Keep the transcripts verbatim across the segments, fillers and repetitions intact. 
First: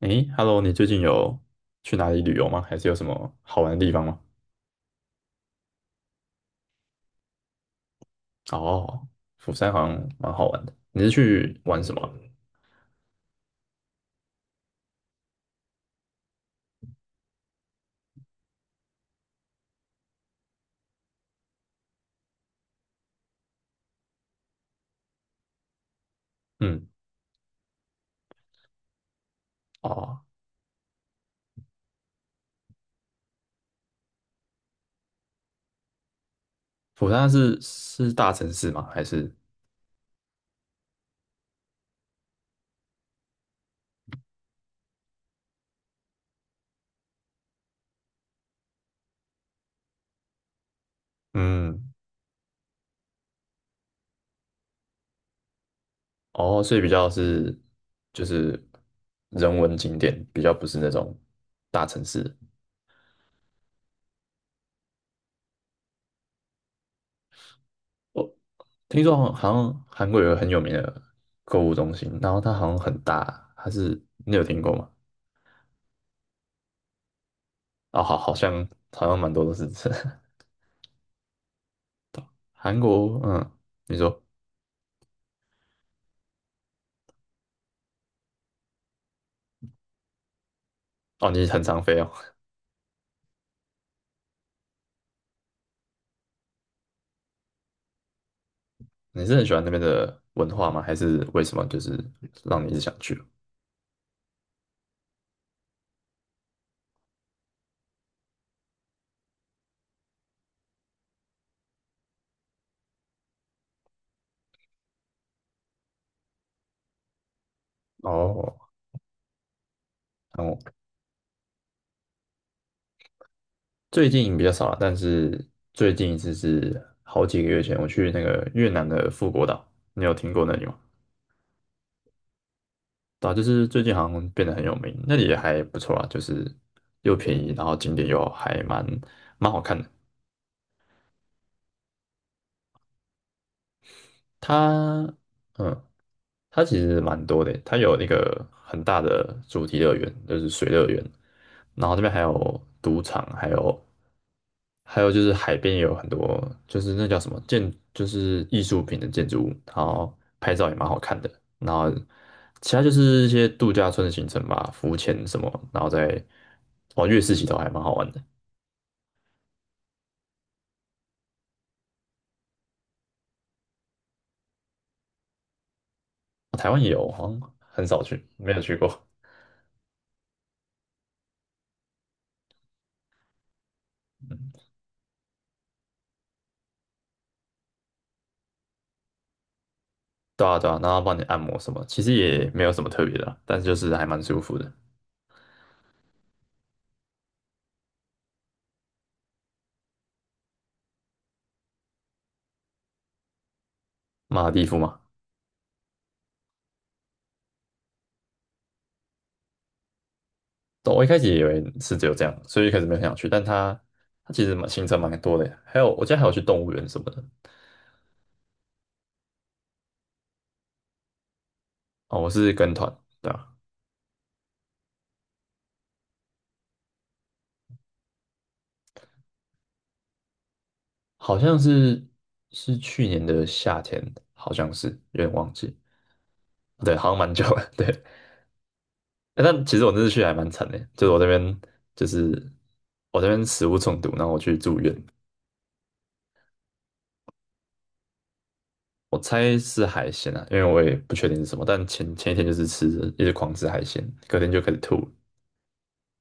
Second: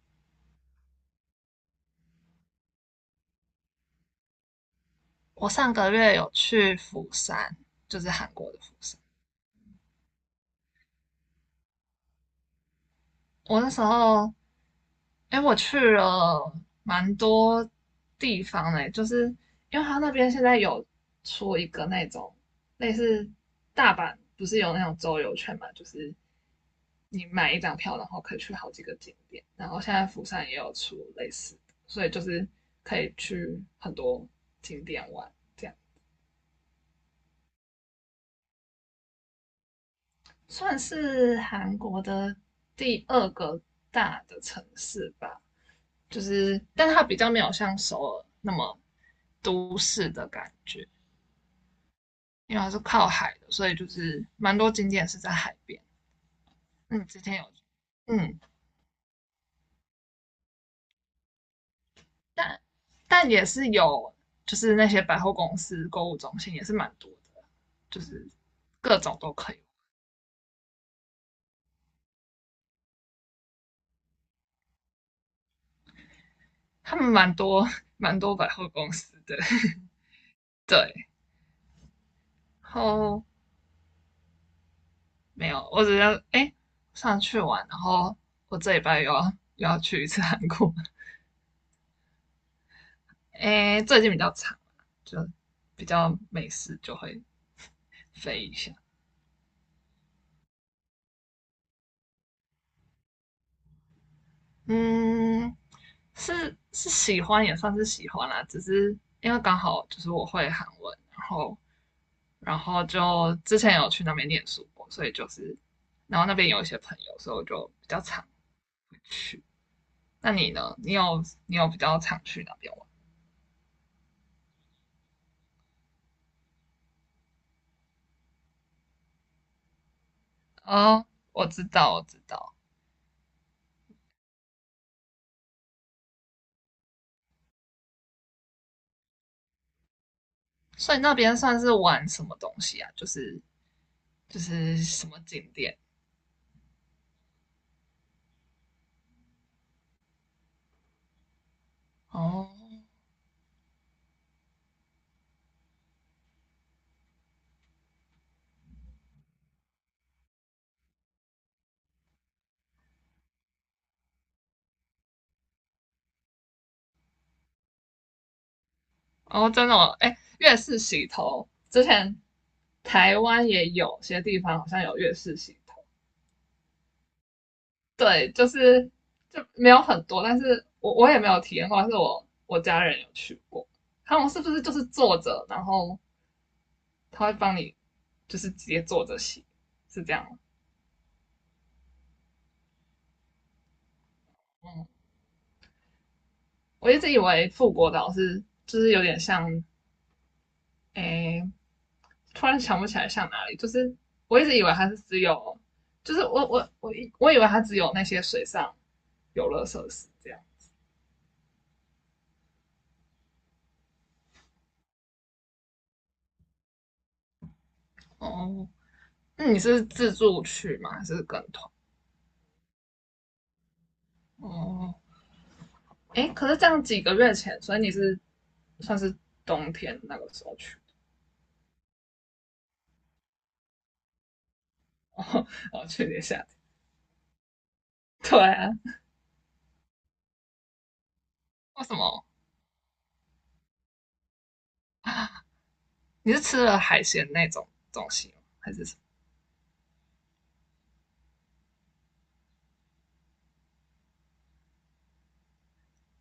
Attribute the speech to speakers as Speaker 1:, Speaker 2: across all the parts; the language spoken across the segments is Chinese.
Speaker 1: 诶，Hello，你最近有去哪里旅游吗？还是有什么好玩的地方吗？
Speaker 2: 我上个月有去釜山，就是韩国的釜山。
Speaker 1: 哦，釜山好像蛮好玩的。你是去玩什么？
Speaker 2: 我那时候，哎，我去了蛮多地方呢，就是因为他那边现在有出一个那种类似大阪，不是有那种周游券嘛，就是
Speaker 1: 嗯。
Speaker 2: 你买一张票，然后可以去好几个景点。然后现在
Speaker 1: 哦，
Speaker 2: 釜山也有出类似的，所以就是可以去很多景点玩。这样。
Speaker 1: 釜山是是大城市吗？还是
Speaker 2: 算是韩国的第二个大的城市吧，就是，但它比较没有像首尔那么都市的感觉，
Speaker 1: 嗯，
Speaker 2: 因为它是靠海的，所以就是蛮多景点是在海边。
Speaker 1: 哦，所以比
Speaker 2: 嗯，
Speaker 1: 较
Speaker 2: 之前有，
Speaker 1: 是就
Speaker 2: 嗯，
Speaker 1: 是人文景点，比较不是那种大城市。
Speaker 2: 但但也是有，就是那些百货公司、购物中心也是蛮多的，就是
Speaker 1: 我
Speaker 2: 各
Speaker 1: 听说
Speaker 2: 种
Speaker 1: 好
Speaker 2: 都
Speaker 1: 好
Speaker 2: 可以。
Speaker 1: 像韩国有个很有名的购物中心，然后它好像很大，还是你有听过吗？
Speaker 2: 他们蛮多
Speaker 1: 哦，好，
Speaker 2: 蛮
Speaker 1: 好
Speaker 2: 多百货
Speaker 1: 像
Speaker 2: 公
Speaker 1: 好
Speaker 2: 司
Speaker 1: 像蛮
Speaker 2: 的，
Speaker 1: 多都是这。
Speaker 2: 对，然
Speaker 1: 韩国，
Speaker 2: 后
Speaker 1: 嗯。你说，
Speaker 2: 没有，我只要哎上去玩，然后我这礼拜又要又要去一次韩国，
Speaker 1: 哦，你很常飞哦。
Speaker 2: 哎最近比较长，就比较没事就会飞一下。
Speaker 1: 你是很喜欢那边的文化吗？还是为什么就是让你一直想去？
Speaker 2: 嗯，是是喜欢也算是喜欢啦，只是因为刚好就是我会韩文，然后然后就之前有去那边念书过，所以就是然后那边有一些朋友，所以我就比较常
Speaker 1: 哦。
Speaker 2: 去。那你
Speaker 1: 哦，
Speaker 2: 呢？你有你有比较常去那边玩？
Speaker 1: 最近比较少了，但是最近一次是好几个月前，我去那个越南的富国岛，你有听过那里吗？
Speaker 2: 哦，我知道，我知道。
Speaker 1: 对啊，就是最近好像变得很有名，那里也还不错啊，就是又便宜，然后景点又还蛮蛮好看的。
Speaker 2: 所以那边算是玩什么东西啊？就是就是，什
Speaker 1: 它，
Speaker 2: 么景点。
Speaker 1: 嗯，它其实蛮多的，它有那个很大的主题乐园，就是水乐园，然后这边还
Speaker 2: 哦
Speaker 1: 有赌场，还有还有就是海边也有很多，就是那叫什么建，就是艺术品的建筑物，然后拍照也蛮好看的。然后其他就是一些度假村的行程吧，浮潜什么，然后再哦月式洗头还蛮好玩的。
Speaker 2: 哦，真的哦，哎，月式洗头之前台湾也有些地方好像有月式洗头。
Speaker 1: 台湾也有，好像很少去，
Speaker 2: 对，就
Speaker 1: 没有去
Speaker 2: 是
Speaker 1: 过。
Speaker 2: 就没有很多，但是我我也没有体验过，但是我我家人有去过，他们是不
Speaker 1: 嗯。
Speaker 2: 是就是坐着，然后他会帮你就是直接坐着洗，是这样吗？
Speaker 1: 对啊对啊，然后帮你按摩什么，其实也没有什么特别的啊但是就是还蛮舒服的。
Speaker 2: 嗯，我一直以为富国岛是就是有点像，诶突然想不起来像哪里，就是我
Speaker 1: 马
Speaker 2: 一
Speaker 1: 尔
Speaker 2: 直以
Speaker 1: 地
Speaker 2: 为
Speaker 1: 夫
Speaker 2: 它是
Speaker 1: 嘛。
Speaker 2: 只有，就是我我我以我以为它只有那些水上游乐设施这样。
Speaker 1: 对我一开始以为是只有这样，所以一开始没有很想去，但它它其实蛮行程蛮多的耶还有我记得还有去动物园什么的。
Speaker 2: 哦，那你是自助去吗？还是跟团？
Speaker 1: 哦，我是跟团，对吧？
Speaker 2: 哦，哎，可是这样几个月前，所以你是算是冬天那个时候去。
Speaker 1: 好像是是去年的夏天，好像是有点
Speaker 2: 哦，
Speaker 1: 忘记。
Speaker 2: 后去年夏天。
Speaker 1: 对，好像蛮久了。对。
Speaker 2: 对啊。
Speaker 1: 欸但其实我那次去还蛮惨的，就是我这边
Speaker 2: 为什
Speaker 1: 就
Speaker 2: 么？
Speaker 1: 是我这边食物中毒，然后我去住院。
Speaker 2: 你是吃了海鲜那种东西吗？还是什
Speaker 1: 我猜是海鲜啊，因为我也不确定是什么，但前前一天就是吃，一直狂吃海鲜，隔天就开始吐了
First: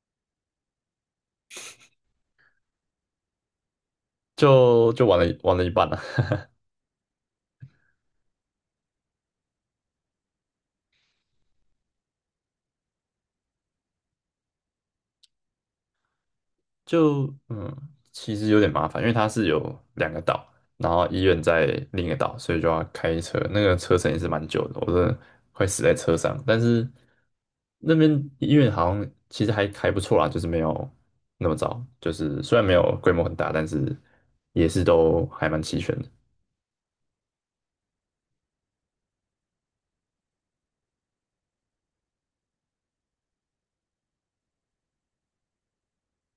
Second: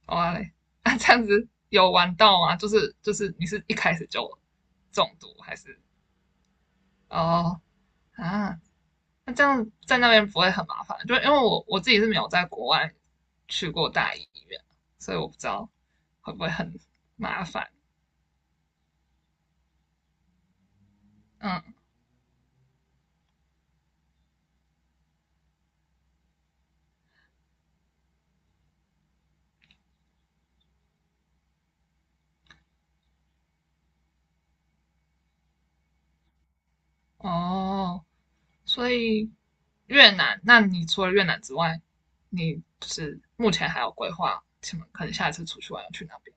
Speaker 2: 么？哦嘞，啊，这样子有玩到吗？就是就是，你是一开始就
Speaker 1: 就就
Speaker 2: 中
Speaker 1: 玩了
Speaker 2: 毒
Speaker 1: 一玩
Speaker 2: 还
Speaker 1: 了一
Speaker 2: 是？
Speaker 1: 半了、
Speaker 2: 哦，啊，那这样在那边不会很麻烦？就因为我我自己是没有在国外去过大医院，所以我不知道会不会很
Speaker 1: 就
Speaker 2: 麻烦。
Speaker 1: 嗯，其实有点麻烦，因为它是有两个岛，然后医院在
Speaker 2: 嗯，
Speaker 1: 另一个岛，所以就要开车，那个车程也是蛮久的，我真的快死在车上。但是那边医院好像其实还还不错啦，就是没有那么糟，就是虽然没有规模很大，但是也是都还蛮齐全的。
Speaker 2: 哦，所以越南，那你除了越南之外，你就是目前还有规划什么？可能下一次出去玩要去哪边？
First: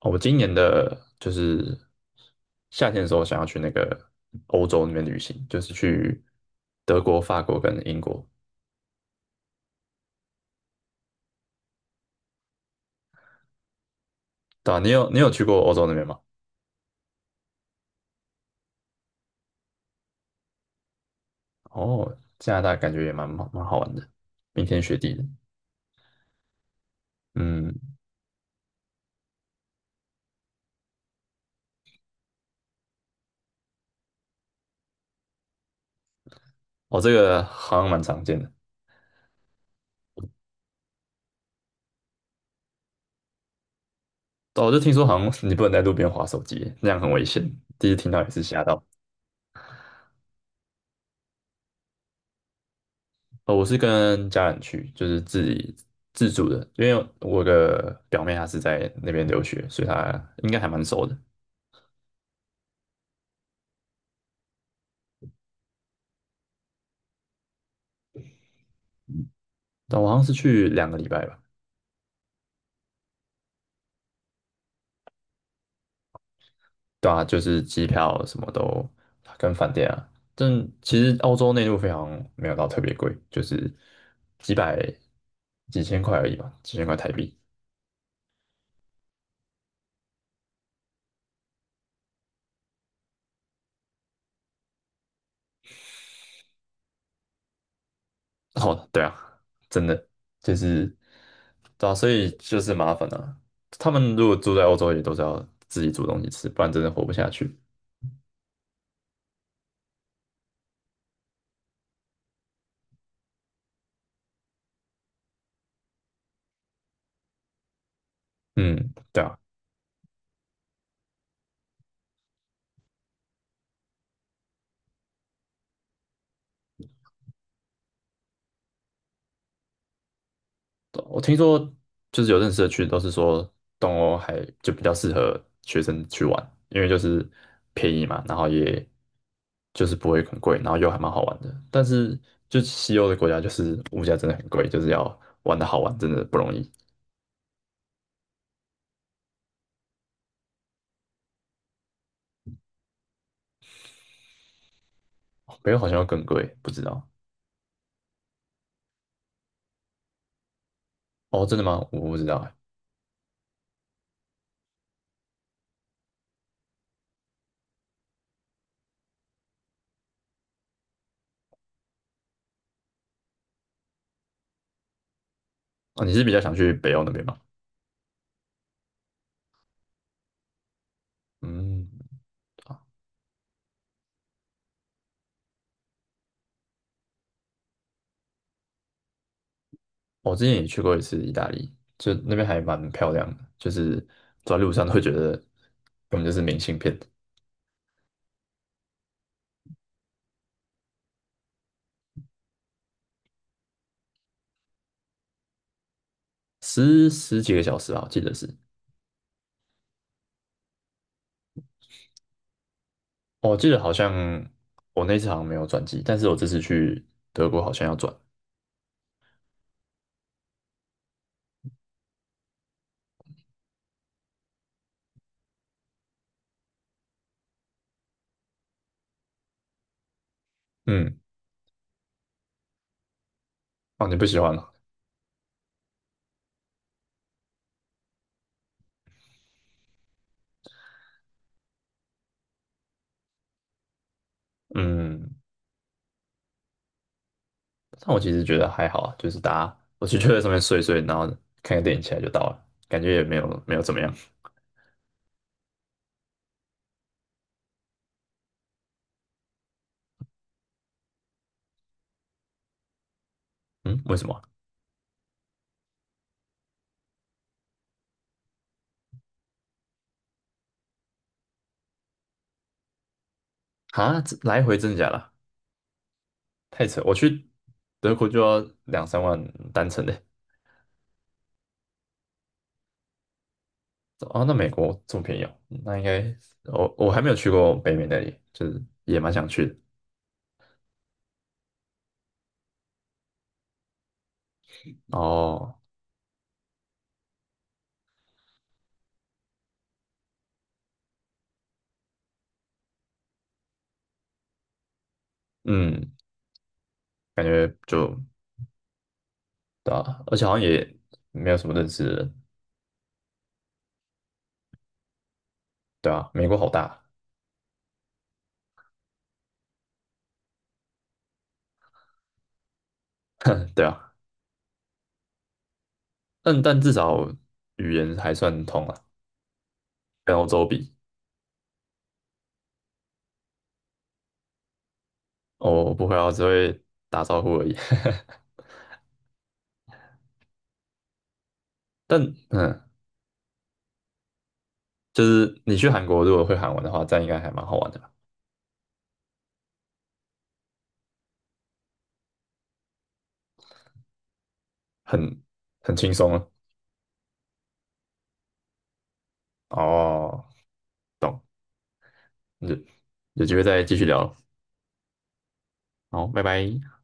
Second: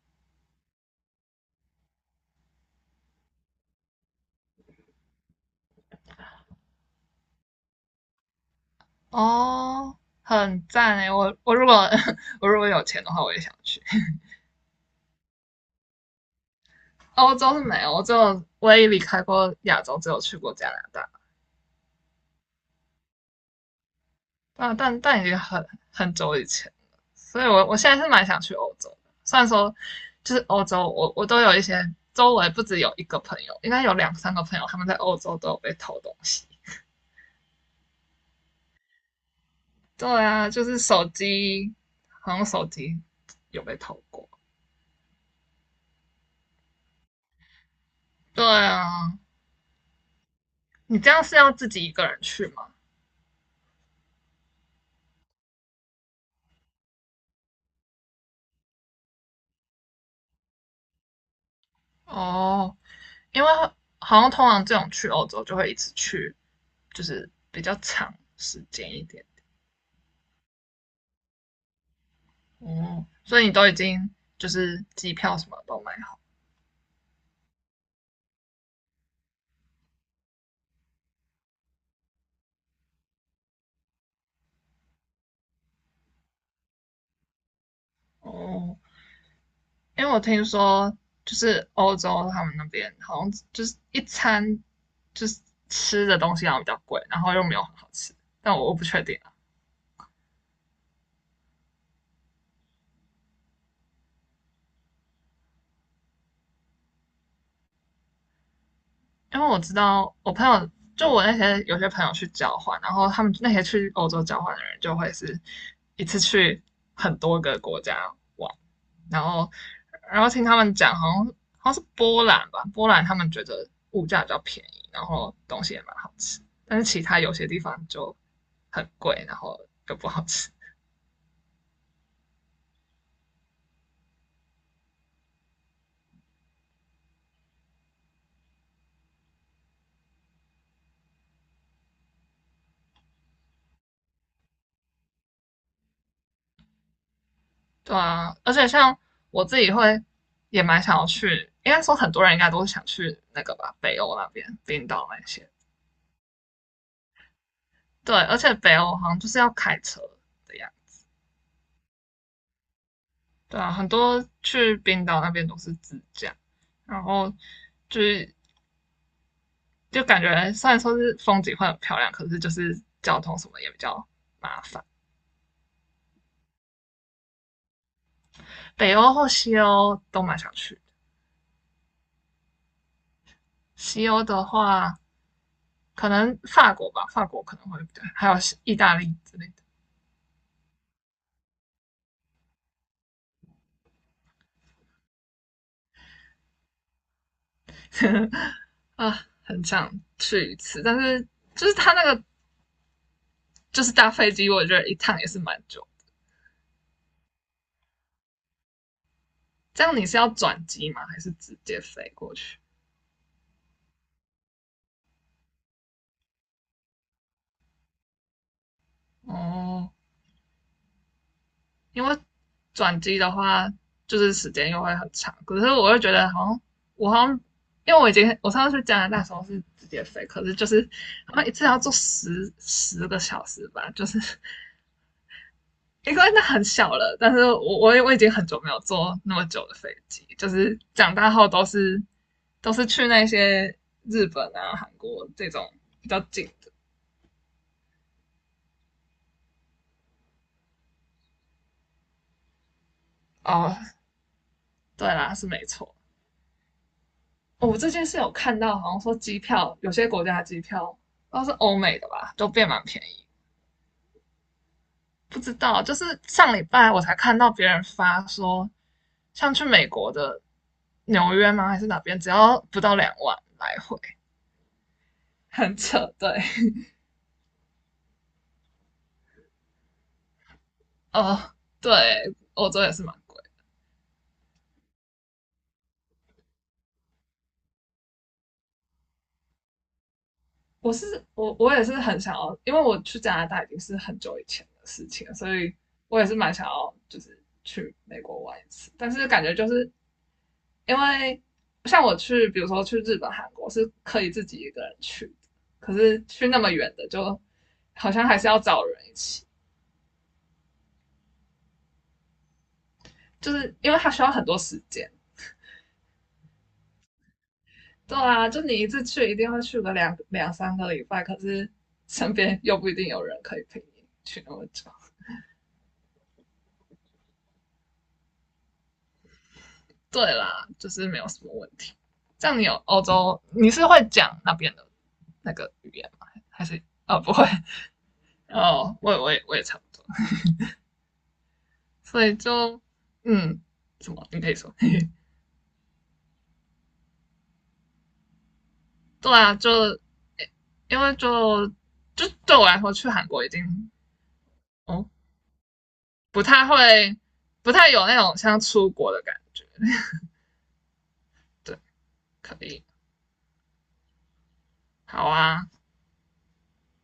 Speaker 1: 哦，我今年的就是夏天的时候想要去那个欧洲那边旅行，就是去德国、法国跟英国。
Speaker 2: 哦，很赞诶，我我如果 我如果有钱的话，我也想去。
Speaker 1: 对啊，你有你有去过欧洲那边吗？
Speaker 2: 欧洲是没有，我只有唯一离开过亚洲，只有去过加拿大。
Speaker 1: 哦，加拿大感觉也蛮蛮蛮好玩的，冰
Speaker 2: 啊，
Speaker 1: 天雪
Speaker 2: 但
Speaker 1: 地
Speaker 2: 但
Speaker 1: 的。
Speaker 2: 已经很很久以前了，所以我我
Speaker 1: 嗯。
Speaker 2: 现在是蛮想去欧洲的。虽然说就是欧洲，我我都有一些，周围不止有一个朋友，应该有两三个朋友他们在欧洲都有被偷东西。
Speaker 1: 哦，这个好像蛮常见的。
Speaker 2: 对啊，就是手机，好像手机有被偷过。
Speaker 1: 哦，我就听说好像你不能在路边滑手机，那样很危险。第一次听到也是
Speaker 2: 对
Speaker 1: 吓到。
Speaker 2: 啊，你这样是要自己一个人去吗？
Speaker 1: 哦，我是跟家人去，就是自己自助的，因为我的表妹她是在那边留学，所以她应该还蛮熟的。
Speaker 2: 哦，因为好像通常这种去欧洲就会一直去，就是比较长时间一点。
Speaker 1: 但我好像是去两个礼拜吧。
Speaker 2: 哦，所以你都已经就是机票什么都买
Speaker 1: 对啊，就是机票什么都跟饭店啊，但其实澳洲内陆非常没有到特别贵，就是几百几千块而已吧，几千块台币。
Speaker 2: 好哦。因为我听说就是欧洲他们那边好像就是一餐就是吃的东西好像比较贵，然后又没有很好吃，但我我不
Speaker 1: 哦，对
Speaker 2: 确
Speaker 1: 啊，
Speaker 2: 定。
Speaker 1: 真的就是对啊，所以就是麻烦啊。他们如果住在欧洲，也都是要自己煮东西吃，不然真的活不下去。
Speaker 2: 因为我知道我朋友，就我那些有些朋友去交换，然后他们那些去欧洲交换的人，就会是一次去很多个国家玩，
Speaker 1: 嗯，对
Speaker 2: 然
Speaker 1: 啊。
Speaker 2: 后然后听他们讲，好像好像是波兰吧，波兰他们觉得物价比较便宜，然后东西也蛮好吃，但是其他有些地方就很贵，然后就不好吃。
Speaker 1: 对啊我听说就是有认识的去都是说东欧还就比较适合学生去玩，因为就是便宜嘛，然后也就是不会很贵，然后又还蛮好玩的。但是就西欧的国家就是物价真的很贵，就是要玩的好玩真的不容易。
Speaker 2: 对啊，而且像我自己会也蛮想要去，应该说很多人应该都想去那个吧，北欧那边，冰岛那些。
Speaker 1: 哦北欧好像要更贵，不知道。
Speaker 2: 对，而且北欧好像就是要开车的样子。
Speaker 1: 哦，真的吗？我不知道哎。
Speaker 2: 对啊，很多去冰岛那边都是自驾，然后就是就感觉虽然说是风景会很漂亮，可是就是交通什么也比较麻烦。
Speaker 1: 哦，你是比较想去北欧那边吗？
Speaker 2: 北欧或西欧都蛮想去。
Speaker 1: 嗯。
Speaker 2: 西欧的话，可能法国吧，法国可能会，对，还有意大利之类的。
Speaker 1: 我之前也去过一次意大利，就那边还蛮漂亮的，就是走在路上都会觉得根本就是明信片。
Speaker 2: 啊，很想去一次。但是就是它那个就是搭飞机，我觉得一趟也是蛮久。
Speaker 1: 十十几个小时啊，我记得是。
Speaker 2: 这样你是要转机吗？还是直接飞过去？
Speaker 1: 哦我记得好像我那次好像没有转机，但是我这次去德国好像要转。
Speaker 2: 哦，因为转机的话，就是时间又会很长。可是我又觉得好像我好像，因为我已经，我上次去加拿大的时候是直接飞，可是就是
Speaker 1: 嗯。
Speaker 2: 好像一次要坐十十个小时吧，就
Speaker 1: 哦，你
Speaker 2: 是
Speaker 1: 不喜欢吗？
Speaker 2: 因为那很小了。但是我我我已经很久没有坐那么久的飞机，就是长大后都是都是去那些日本啊、韩国
Speaker 1: 嗯。
Speaker 2: 这种比较近的。
Speaker 1: 但我其实觉得还好啊，就是大家，我就 就在上面睡一睡，然后看个电影起来就到了，感觉也没有没
Speaker 2: 哦，
Speaker 1: 有怎么样。
Speaker 2: 对啦，是没错。哦，我最近是有看到，好像说机票，有些国家的机票，都是欧美的吧，都变蛮便宜。
Speaker 1: 嗯，为什么？
Speaker 2: 不知道，就是上礼拜我才看到别人发说，像去美国的纽约吗？还是哪边，只要不到两万来回，
Speaker 1: 啊？啊这来回真的假的？
Speaker 2: 很扯。对。
Speaker 1: 太扯，我去德国就要两三万单程的。
Speaker 2: 哦，对，欧洲也是蛮贵。
Speaker 1: 哦，那美国这么便宜哦？那应该我我还没有去过北美那里，就是也蛮想去的。
Speaker 2: 我是我我也是很想要，因为我去加拿大已经是很久以前的事情了，所以
Speaker 1: 哦。
Speaker 2: 我也是蛮想要就是去美国玩一次，但是感觉就是，因为像我去，比如说去日本、韩国是可以自己一个人去的，可
Speaker 1: 嗯，
Speaker 2: 是去那么远的就
Speaker 1: 感觉
Speaker 2: 好
Speaker 1: 就
Speaker 2: 像还是要找人一起，
Speaker 1: 对啊，而且好像也没有什么认识的人。
Speaker 2: 就是因为他需要很多时间。
Speaker 1: 对啊，美国好大。
Speaker 2: 对啊，就你一次去一定会去个两两三个礼拜，可是身边又不一定有人可以 陪
Speaker 1: 对
Speaker 2: 你
Speaker 1: 啊，
Speaker 2: 去那么久。
Speaker 1: 但但至少语言还算通啊，
Speaker 2: 对
Speaker 1: 跟欧洲
Speaker 2: 啦，就
Speaker 1: 比。
Speaker 2: 是没有什么问题。这样你有，欧洲，你是会讲那边的那个语
Speaker 1: 我不
Speaker 2: 言
Speaker 1: 会啊，
Speaker 2: 吗？
Speaker 1: 我只
Speaker 2: 还
Speaker 1: 会
Speaker 2: 是哦
Speaker 1: 打
Speaker 2: 不
Speaker 1: 招
Speaker 2: 会？
Speaker 1: 呼而已。
Speaker 2: 哦，我也我也我也差不多，所
Speaker 1: 但
Speaker 2: 以就，
Speaker 1: 嗯，
Speaker 2: 嗯，什么你可以说？
Speaker 1: 就是你去韩国如果会韩文的话，这样应该还蛮好玩的吧，
Speaker 2: 对啊，就因为就就对我来说，去韩国已经哦
Speaker 1: 很很轻松
Speaker 2: 不
Speaker 1: 啊。
Speaker 2: 太会，不太有那种像出国的感觉。
Speaker 1: 哦，
Speaker 2: 对，可
Speaker 1: 有
Speaker 2: 以，
Speaker 1: 有机会再继续聊。
Speaker 2: 好啊，
Speaker 1: 好，拜拜。